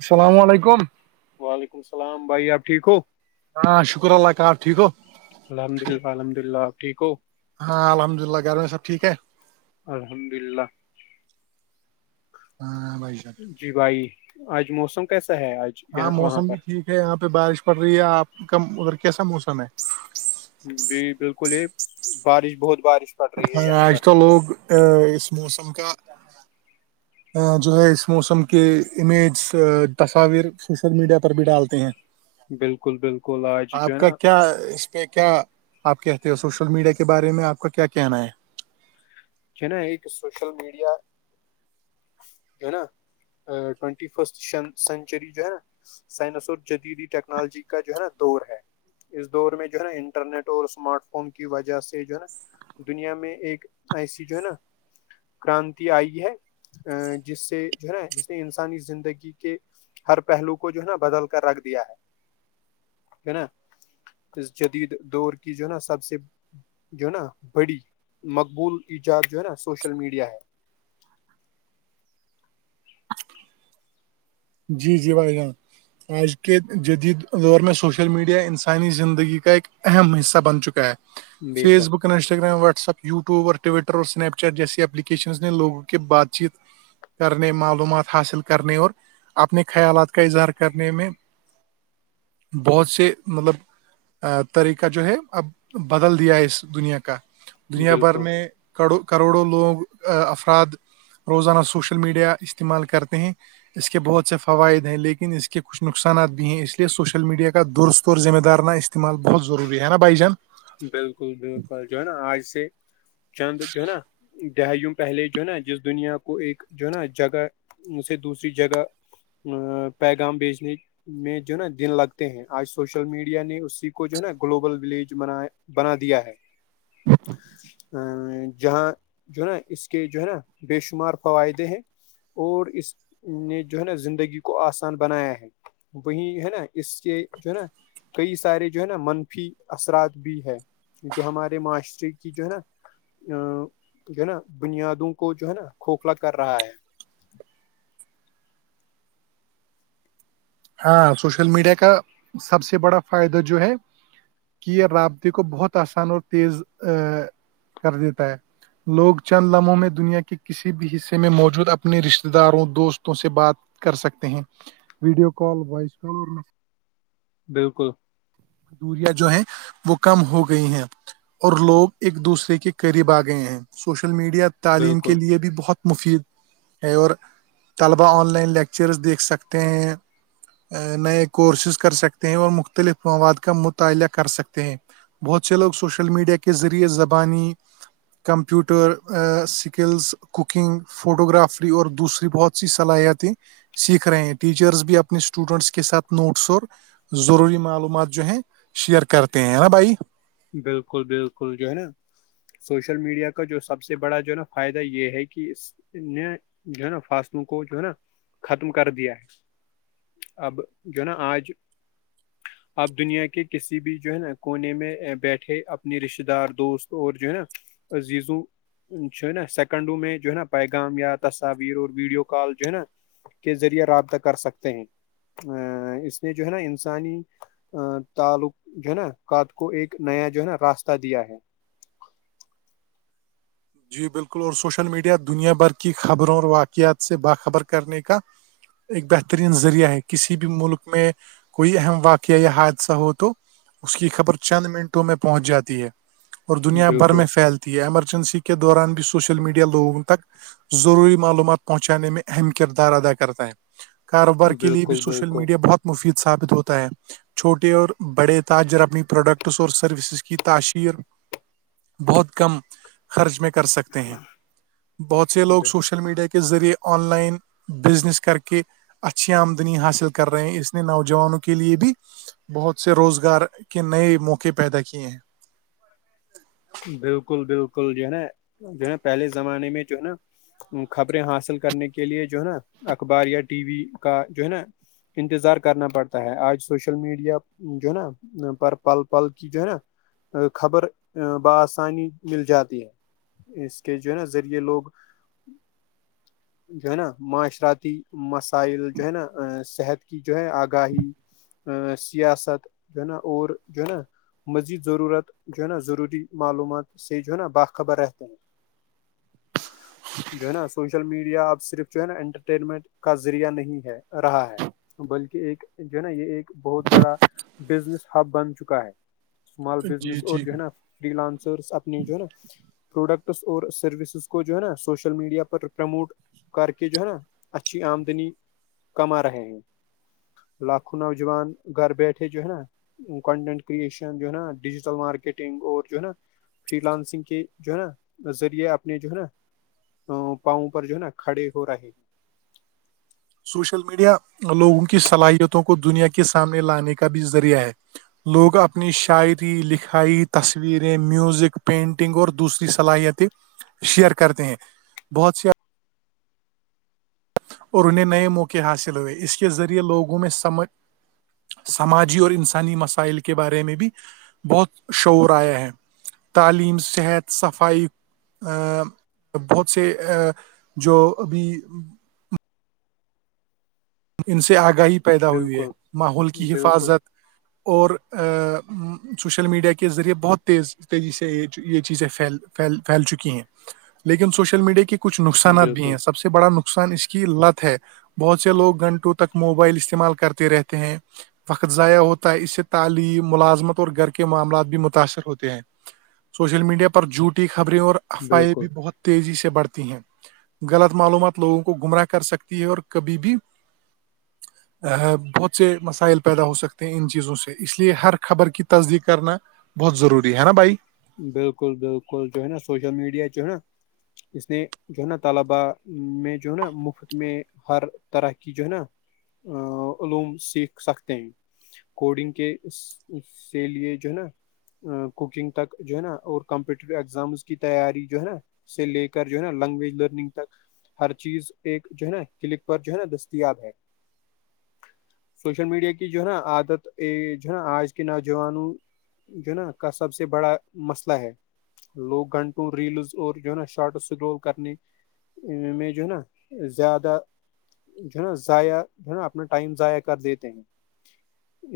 السلام علیکم وعلیکم السلام بھائی آپ ٹھیک ہو ہاں شکر اللہ کار ٹھیک کو ہو الحمد للہ الحمد للہ آ ٹیک ہو ہاں الحمد ل اللہ گھر میں سب ٹھیک ہے الحمد للہ ہاں بائی جی بھائی آج موسم کیسا ہے آج ہاں یہاں وہاں موسم پر بھی ٹھیک ہے یہاں پہ بارش پڑ رہی ہے آپ کا ادھر کیسا موسم ہے جی بالکل یہ بارش بہت بارش پڑ رہی ہے ہاں یہاں آج پر تو لوگ ا اس موسم کا جو ہے اس موسم کے امیج تصاویر سوشل میڈیا پر بھی ڈالتے ہیں بالکل بالکل آج جو آپ ہے کا نا کیا اس پہ کیا آپ کہتے ہو سوشل میڈیا کے بارے میں آپ کا کیا کہنا ہے ہے نا ایک سوشل میڈیا ہے نا ٹونٹی فسٹ سنچری جو ہے نا سائنس اور جدیدی ٹیکنالوجی کا جو ہے نا دور ہے اس دور میں جو ہے نا انٹرنیٹ اور اسمارٹ فون کی وجہ سے جو ہے نا دنیا میں ایک ایسی جو ہے نا کررانتی آئی ہے ا جس سے جو ہے نا جس نے انسانی زندگی کے ہر پہلو کو جو ہے نا بدل کر رکھ دیا ہے ہے نا اس جدید دور کی جو ہے نا سب سے جو ہے نا بڑی مقبول ایجاد جو ہے نا سوشل میڈیا ہے جی جی بھائی جان آج کے جدیید دوریں سوشل میڈیا انسانی زندگی کا اک اہم حصہ بن چکا ہے بے فیس شک بک انسٹاگرام واٹسپ وٹیوب ٹوٹر اور اسنیپ چیٹ جیسسی اپلیکیشن نے لوگوں کے بات چیت کرنے معلومات حاصل کرنے اور اپنے خیالات کا اظہار کرنے میں بہت سے مطلب ا طریقہ جو ہے اب بدل دیا ہے اس دنیا کا دنیا بھر بالکل میں کرو کروڑوں لوگ افراد روزانہ سوشل میڈیا استعمال کرتے ہیں اس کے بہت سے فوائد ہیں لیکن اس کے کچھ نقصانات بھی ہیں اس لیے سوشل میڈیا کا درستور ذمہ دار نہ اس استمال بہت ضوری ہے نا بھائی جان بالکل بالکل جو ہے نا آج سے چند جو ہے نا دہ وم پہلے جو ہے نا جس دنیا کو ایک جو ہے نا جگہ سے دوسری جگہ پیغام بیچنک میں جو ہے نا دن لگتے ہیں آج سوشل میڈیا نے اسی کو جو ہے نا گلوبل ولیج بنایا بنا دیا ہے ا جہاں جو ہے نا اس کے جو ہے نا بے شمار فوائدے ہیں اور اس نے جو ہے نا زندگی کو آسان بنایا ہے وہیں ہے نا اس سے جو ہے نا کئی سارے جو ہے نا منفی اثرات بھی ہے جو ہمارے معاشرے کی جو ہے نا ا جو ہے نا بنیادوں کو جو ہے نا کھوکھلا کر رہا ہے ہاں سوشل میڈیا کا سب سے بڑا فائدہ جو ہے کہ یہ رابطے کو بہت آسان اور تیز ا کر دیتا ہے لوگ چند لمحوں میں دنیا کے کسی بھی حصے میں موجود اپنے رشتتے داروں دوستوں سے بات کر سکتے ہیں ویڈیو کال وائس کال اور می بالکل دوریا جو ہے وہ کم ہو گئی ہیں اور لوگ ایک دوسرے کے قریب آ گئے ہیں سوشل میڈیا تعلیم کے بالکل لیے بھی بہت مفید ہے اور طلبا آن لائن لیکچرز دیکھ سکتے ہیں نئے کورسز کر سکتے ہیں اور مختلف مواد کا مطالعہ کر سکتے ہیں بہت سے لوگ سوشل میڈیا کے ذریعے زبانی computer skills cooking photography اور دوسری بہت سی صلاحیتیں سیکھ رہے ہیں ٹیچرس بھی اپ اپنے اسٹوڈینٹس کے ساتھ نوٹس اور ضروری معلومات جو ہیں شیئر کرتے ہیں نا بھائی بالکل بالکل جو ہے نا سوشل میڈیا کا جو سب سے بڑا جو ہے نا فائدہ یہ ہے کہ اس نے جو ہے نا فاصلوں کو جو ہے نا ختم کر دیا ہے اب جو ہے نا آج آپ دنیا کے کسی بھی جو ہے نا کونے میں بیٹھے اپنے رشتتے دار دوست اور جو ہے نا عزیزوں جو ہے نا سیکنڈوں میں جو ہے نا پیغام یا تصاویر اور ویڈیو کال جو ہے نا کے ذریعے رابطہ کر سکتے ہیں ا اس نے جو ہے نا انسانی تعلق جو ہے نا قات کو ایک نیا جو ہے نا راستہ دیا ہے جی بالکل اور سوشل میڈیا دنیا بھر کی خبروں اور واقعات سے باخبر کرنے کا ایک بہترین ذریعہ ہے کسی بھی ملک میں کوئی اہم واقعہ یا حادثہ ہو تو اس کی خبر چند منٹوں میں پہنچ جاتی ہے اور دنیا بھر بالکل میں پھیلتی ہے ایمرجنسی کی کے دوران بھی سوشل میڈیا لوگوں تک ضروری معلومات پہنچانے میں اہم کردار ادا کرتا ہے کاروبار کے لیے بھی بالکل سوشل بالکل میڈیا بہت مفید ثابت ہوتا ہے چھوٹے اور بڑے تاجر اپنی پروڈکٹس اور سروسز کی تاشیر بہت کم خرچ میں کر سکتے ہیں بہت سے لوگ بل- سوشل میڈیا کے کے ذریعے آن لائن بزنس کر کے اچھی آمدنی حاصل کر رہے ہیں اس نے نوجوانوں کے لیے بھی بہت سے روزگار کے نئے موقع پیدا کیے ہیں بالکل بالکل جو ہے نا جو ہے نا پہلے زمانے میں جو ہے نا خبریں حاصل کرنے کے لے جو ہے نا اخبار یا ٹی وی کا جو ہے نا انتظار کرنا پڑتا ہے آج سوشل میڈیا جو ہے نا پر پل پل کی جو ہے نا خبر بآسانی مل جاتی ہے اس کے جو ہے نا ذریعے لوگ [unintelligible] جو ہے نا معاشراتتی مسائل جو ہے نا صحت کی جو ہے آگاہی سیاست جو ہے نا اور جو ہے نا مزید ضرورت جو ہے نا ضروری معلومات سے جو ہے نا باخبر رہتے ہیں [unintelligible] جو ہے نا سوشل میڈیا اب صرف جو ہے نا انٹرٹینمنٹ کا ذریعہ نہیں ہے رہا ہے بلکہ ایک جو ہے نا یہ ایک بہت بڑا بزنس ہب بن چکا ہے اسمال بزنس جی اور جی جو ہے نا فری لانسرس اپنے جو ہے نا پروڈکٹس اور سروسز کو جو ہے نا سوشل میڈیا پر پرموٹ کر کے جو ہے نا اچھی آمدنی کما رہے ہیں لاکھوں نوجوان گھر بیٹھے جو ہے نا کنٹینٹ کریشن جو ہے نا ڈیجیٹل مارکیٹنگ اور جو ہے نا فری لانسنگ کے جو ہے نا ذریعے اپنے جو ہے نا ا پاؤں پر جو ہے نا کھڑے ہو رہے سوشل میڈیا لوگوں کی صلاحیتوں کو دنیا کے سامنے لانے کا بھی ذریعہ ہے لوگ اپنی شاعری لکھائی تصویریں میوزک پینٹنگ اور دوسری صلاحیتیں شیئر کرتے ہیں بہت سی آ اور انہیں نئے موقع حاصل ہوئے اس کے ذریعے لوگوں میں سمجھ سماجی اور انسانی مسائل کے بارے میں بھی بہت شعور آیا ہے تعلیم صحت صفائی ا بہت سے ا جو ابھی ان سے آگاہی پیدا ہوئی ہے بالکل ماحول کی بالکل حفاظت اور سوشل میڈیا کے ذریعے بہت تیز تیزی سے یہ چیزیں پھیھیل پھیل چکی ہیں لیکن سوشل میڈیا کے کچھ نقصانات بھی بالکل ہیں سب سے بڑا نقصان اس کی لت ہے بہت سے لوگ گھنٹوں تک موبائل استعمال کرتے رہتے ہیں وقت ضائع ہوتا ہے اس سے تعلیم ملازمت اور گھر کے معاملات بھی متاثر ہوتے ہیں سوشل میڈیا پر جھوٹی خبریں اور اف آئی بالکل بھی بہت تیزی سے بڑھتی ہیں غلط معلومات لوگوں کو گمراہ کر سکتی ہے اور کبھی بھی بہت سے مسائل پیدا ہو سکتے ہیں ان چیزوں سے اس لیے ہر خبر کی تصدیق کرنا بہت ضروری ہے نا بھائی بالکل بالکل جو ہے نا سوشل میڈیا جو ہے نا اس نے جو ہے نا طلباء میں جو ہے نا مفت میں ہر طرح کی جو ہے نا ا علوم سیکھ سکتے ہیں کوڈنگ کے سے لیے جو ہے نا کوکنگ تک جو ہے نا اور کمپیٹیٹیو ایگزامز کی تیاری جو ہے نا سے لے کر جو ہے نا لینگویج لرننگ تک ہر چیز ایک جو ہے نا کلک پر جو ہے نا دستیاب ہے سوشل میڈیا کی جو ہے نا عادت جو ہے نا آج کے نوجوانوں جنا کا سب سے بڑا مسئلہ ہے لوگ گھنٹوں ریلز اور جو ہے نا شارٹ سکرول کرنے میج نا زیادہ جو ہے نا ضائع جو ہے نا اپنا ٹائم ضائع کر دیتے ہیں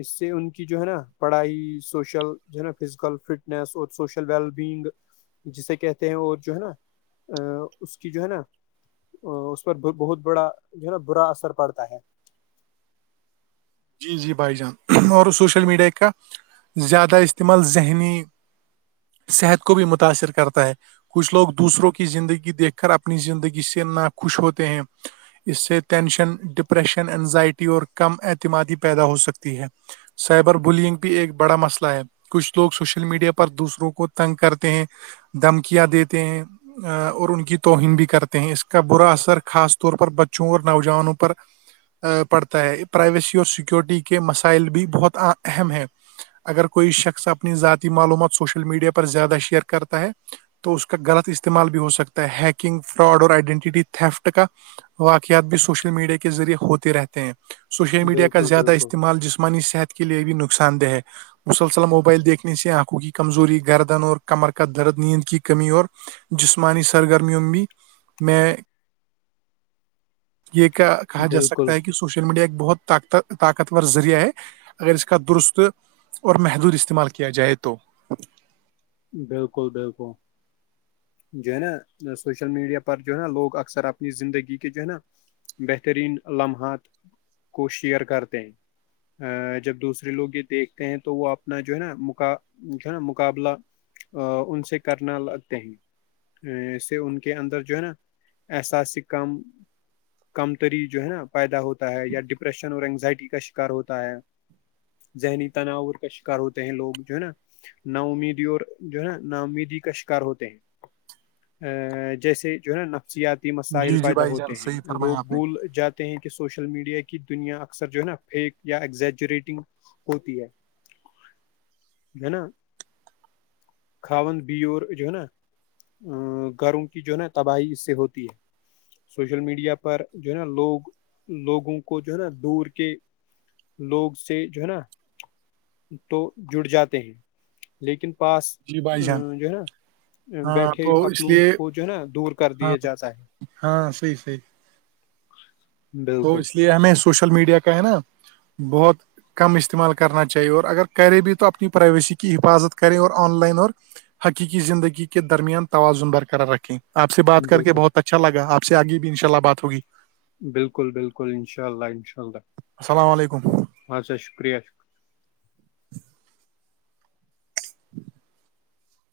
اس سے ان کی جو ہے نا پڑھائی سوشل جو ہے نا فزیکل فٹ اور سوشل ویل بینگ جسے کہتے ہیں اور جو ہے نا اس کی جو ہے نا اس پر بہت بڑا جو ہے نا برا اثر پڑتا ہے جی جی بھائی جان اور سوشل میڈیا کا زیادہ استعمال ذہنی صحت کو بھی متاثر کرتا ہے کچھ لوگ دوسروں کی زندگی دیکھ کر اپنی زندگی سے نا خوش ہوتے ہیں اس سے ٹینشن ڈپریشن انینزائٹی اور کم اعتمادی پیدا ہو سکتی ہے سائبر بلینگ بھی ایک بڑا مسئلہ ہے کچھ لوگ سوشل میڈیا پر دوسروں کو تنگ کرتے ہیں دھمکیاں دیتے ہیں اور ان کی توہین بھی کرتے ہیں اس کا برا اثر خاص طور پر بچوں اور نوجوانوں پر پڑتا ہے پرائیویسی اور سیکورٹی کے مسائل بھی بہت اہم ہیں اگر کوئی شخص اپنی ذاتی معلومات سوشل میڈیا پر زیادہ شیئر کرتا ہے تو اس کا غلط استعمال بھی ہو سکتا ہے ہیکنگ فراڈ اور آئیڈینٹیٹیفٹ کا واقعات بھی سوشل میڈیا کے ذریعے ہوتے رہتے ہیں سوشل میڈیا کا بالکل زیادہ بالکل استعمال ال جسمانی صحت کے لیے بھی نقصان دہ ہے مسلسلم موبائل دیکھنے سے آنکھوں کی کمزوری گردن اور کمر کا درد نیند کی کمی اور جسمانی سرگرمیوںوں بھی میں یہ کا کہا جا بالکل سکتا ہے کہ سوشل میڈیا ایک بہت طاقتت طاقتور ذریعہ ہے اگر اس کا درست اور محدود استعمال کیا جائے تو بالکل بالکل جو ہے نا سوشل میڈیا پر جو ہے نا لوگ اکثر اپنی زندگی کے جو ہے نا بہترین لمحات کو شیئر کرتے ہیں ا جب دوسرے لوگ یہ دیکھتے ہیں تو وہ اپنا جو ہے نا م جو نا مقابلہ ا ان سے کرنا لگتے ہیں ے ان کے اندر جو ہے نا احساس سے کم کم تری جو ہے نا پیدا ہوتا ہے یا ڈپریشن اور انینگزائٹی کا شکار ہوتا ہے ذہنی تناؤور کا شکار ہوتے ہیں لوگ جو ہے نا نا امیدی اور جو ہے نا نامدی کا شکار ہوتے ہیں ا جیسے جو ہے نا ن ن سیاتی مسائل جی جی پیدا بھائی جان ہوتے ہیں صحیح لوگ فرمایا آپ نے بھول جات ہیں کہ سوشل میڈیا کی دنیا اکثر جو ہے نا فیک یا ایزجرییٹنگ ہوتی ہے ہے نا کھاند بیور جو ہے نا گروں کی جو ہے نا تباہی اس سے ہوتی ہے سوشل میڈیا پر جو ہے نا لوگ لوگوں کو جو ہے نا دور کے لوگ سے جو ہے نا تو جڑ جاتے ہیں لیکن پاس جی بھائی جان ا جو ہے نا ہاں بیٹھے تو اس اپنوں لیے کو جو ہے نا دور کر ہاں دیا جاتا ہے ہاں صحیح صحیح تو بالکل اس لیے ہمیں سوشل میڈیا کا ہے نا بہت کم استعمال کرنا چاہیے اور اگر کریں بھی تو اپنی پرائیویسی کی حفاظت کریں اور آن لائن اور حقیقی زندگی کے درمیان توازن برقرار رکھیں آپ سے بات کر کے بالکل بہت اچھا لگا آپ سے آگے بھی ان شاء اللہ بات ہوگی بالکل بالکل انشاء اللہ انشاء اللہ السلام علیکم اہ سا شکریہ ش چچ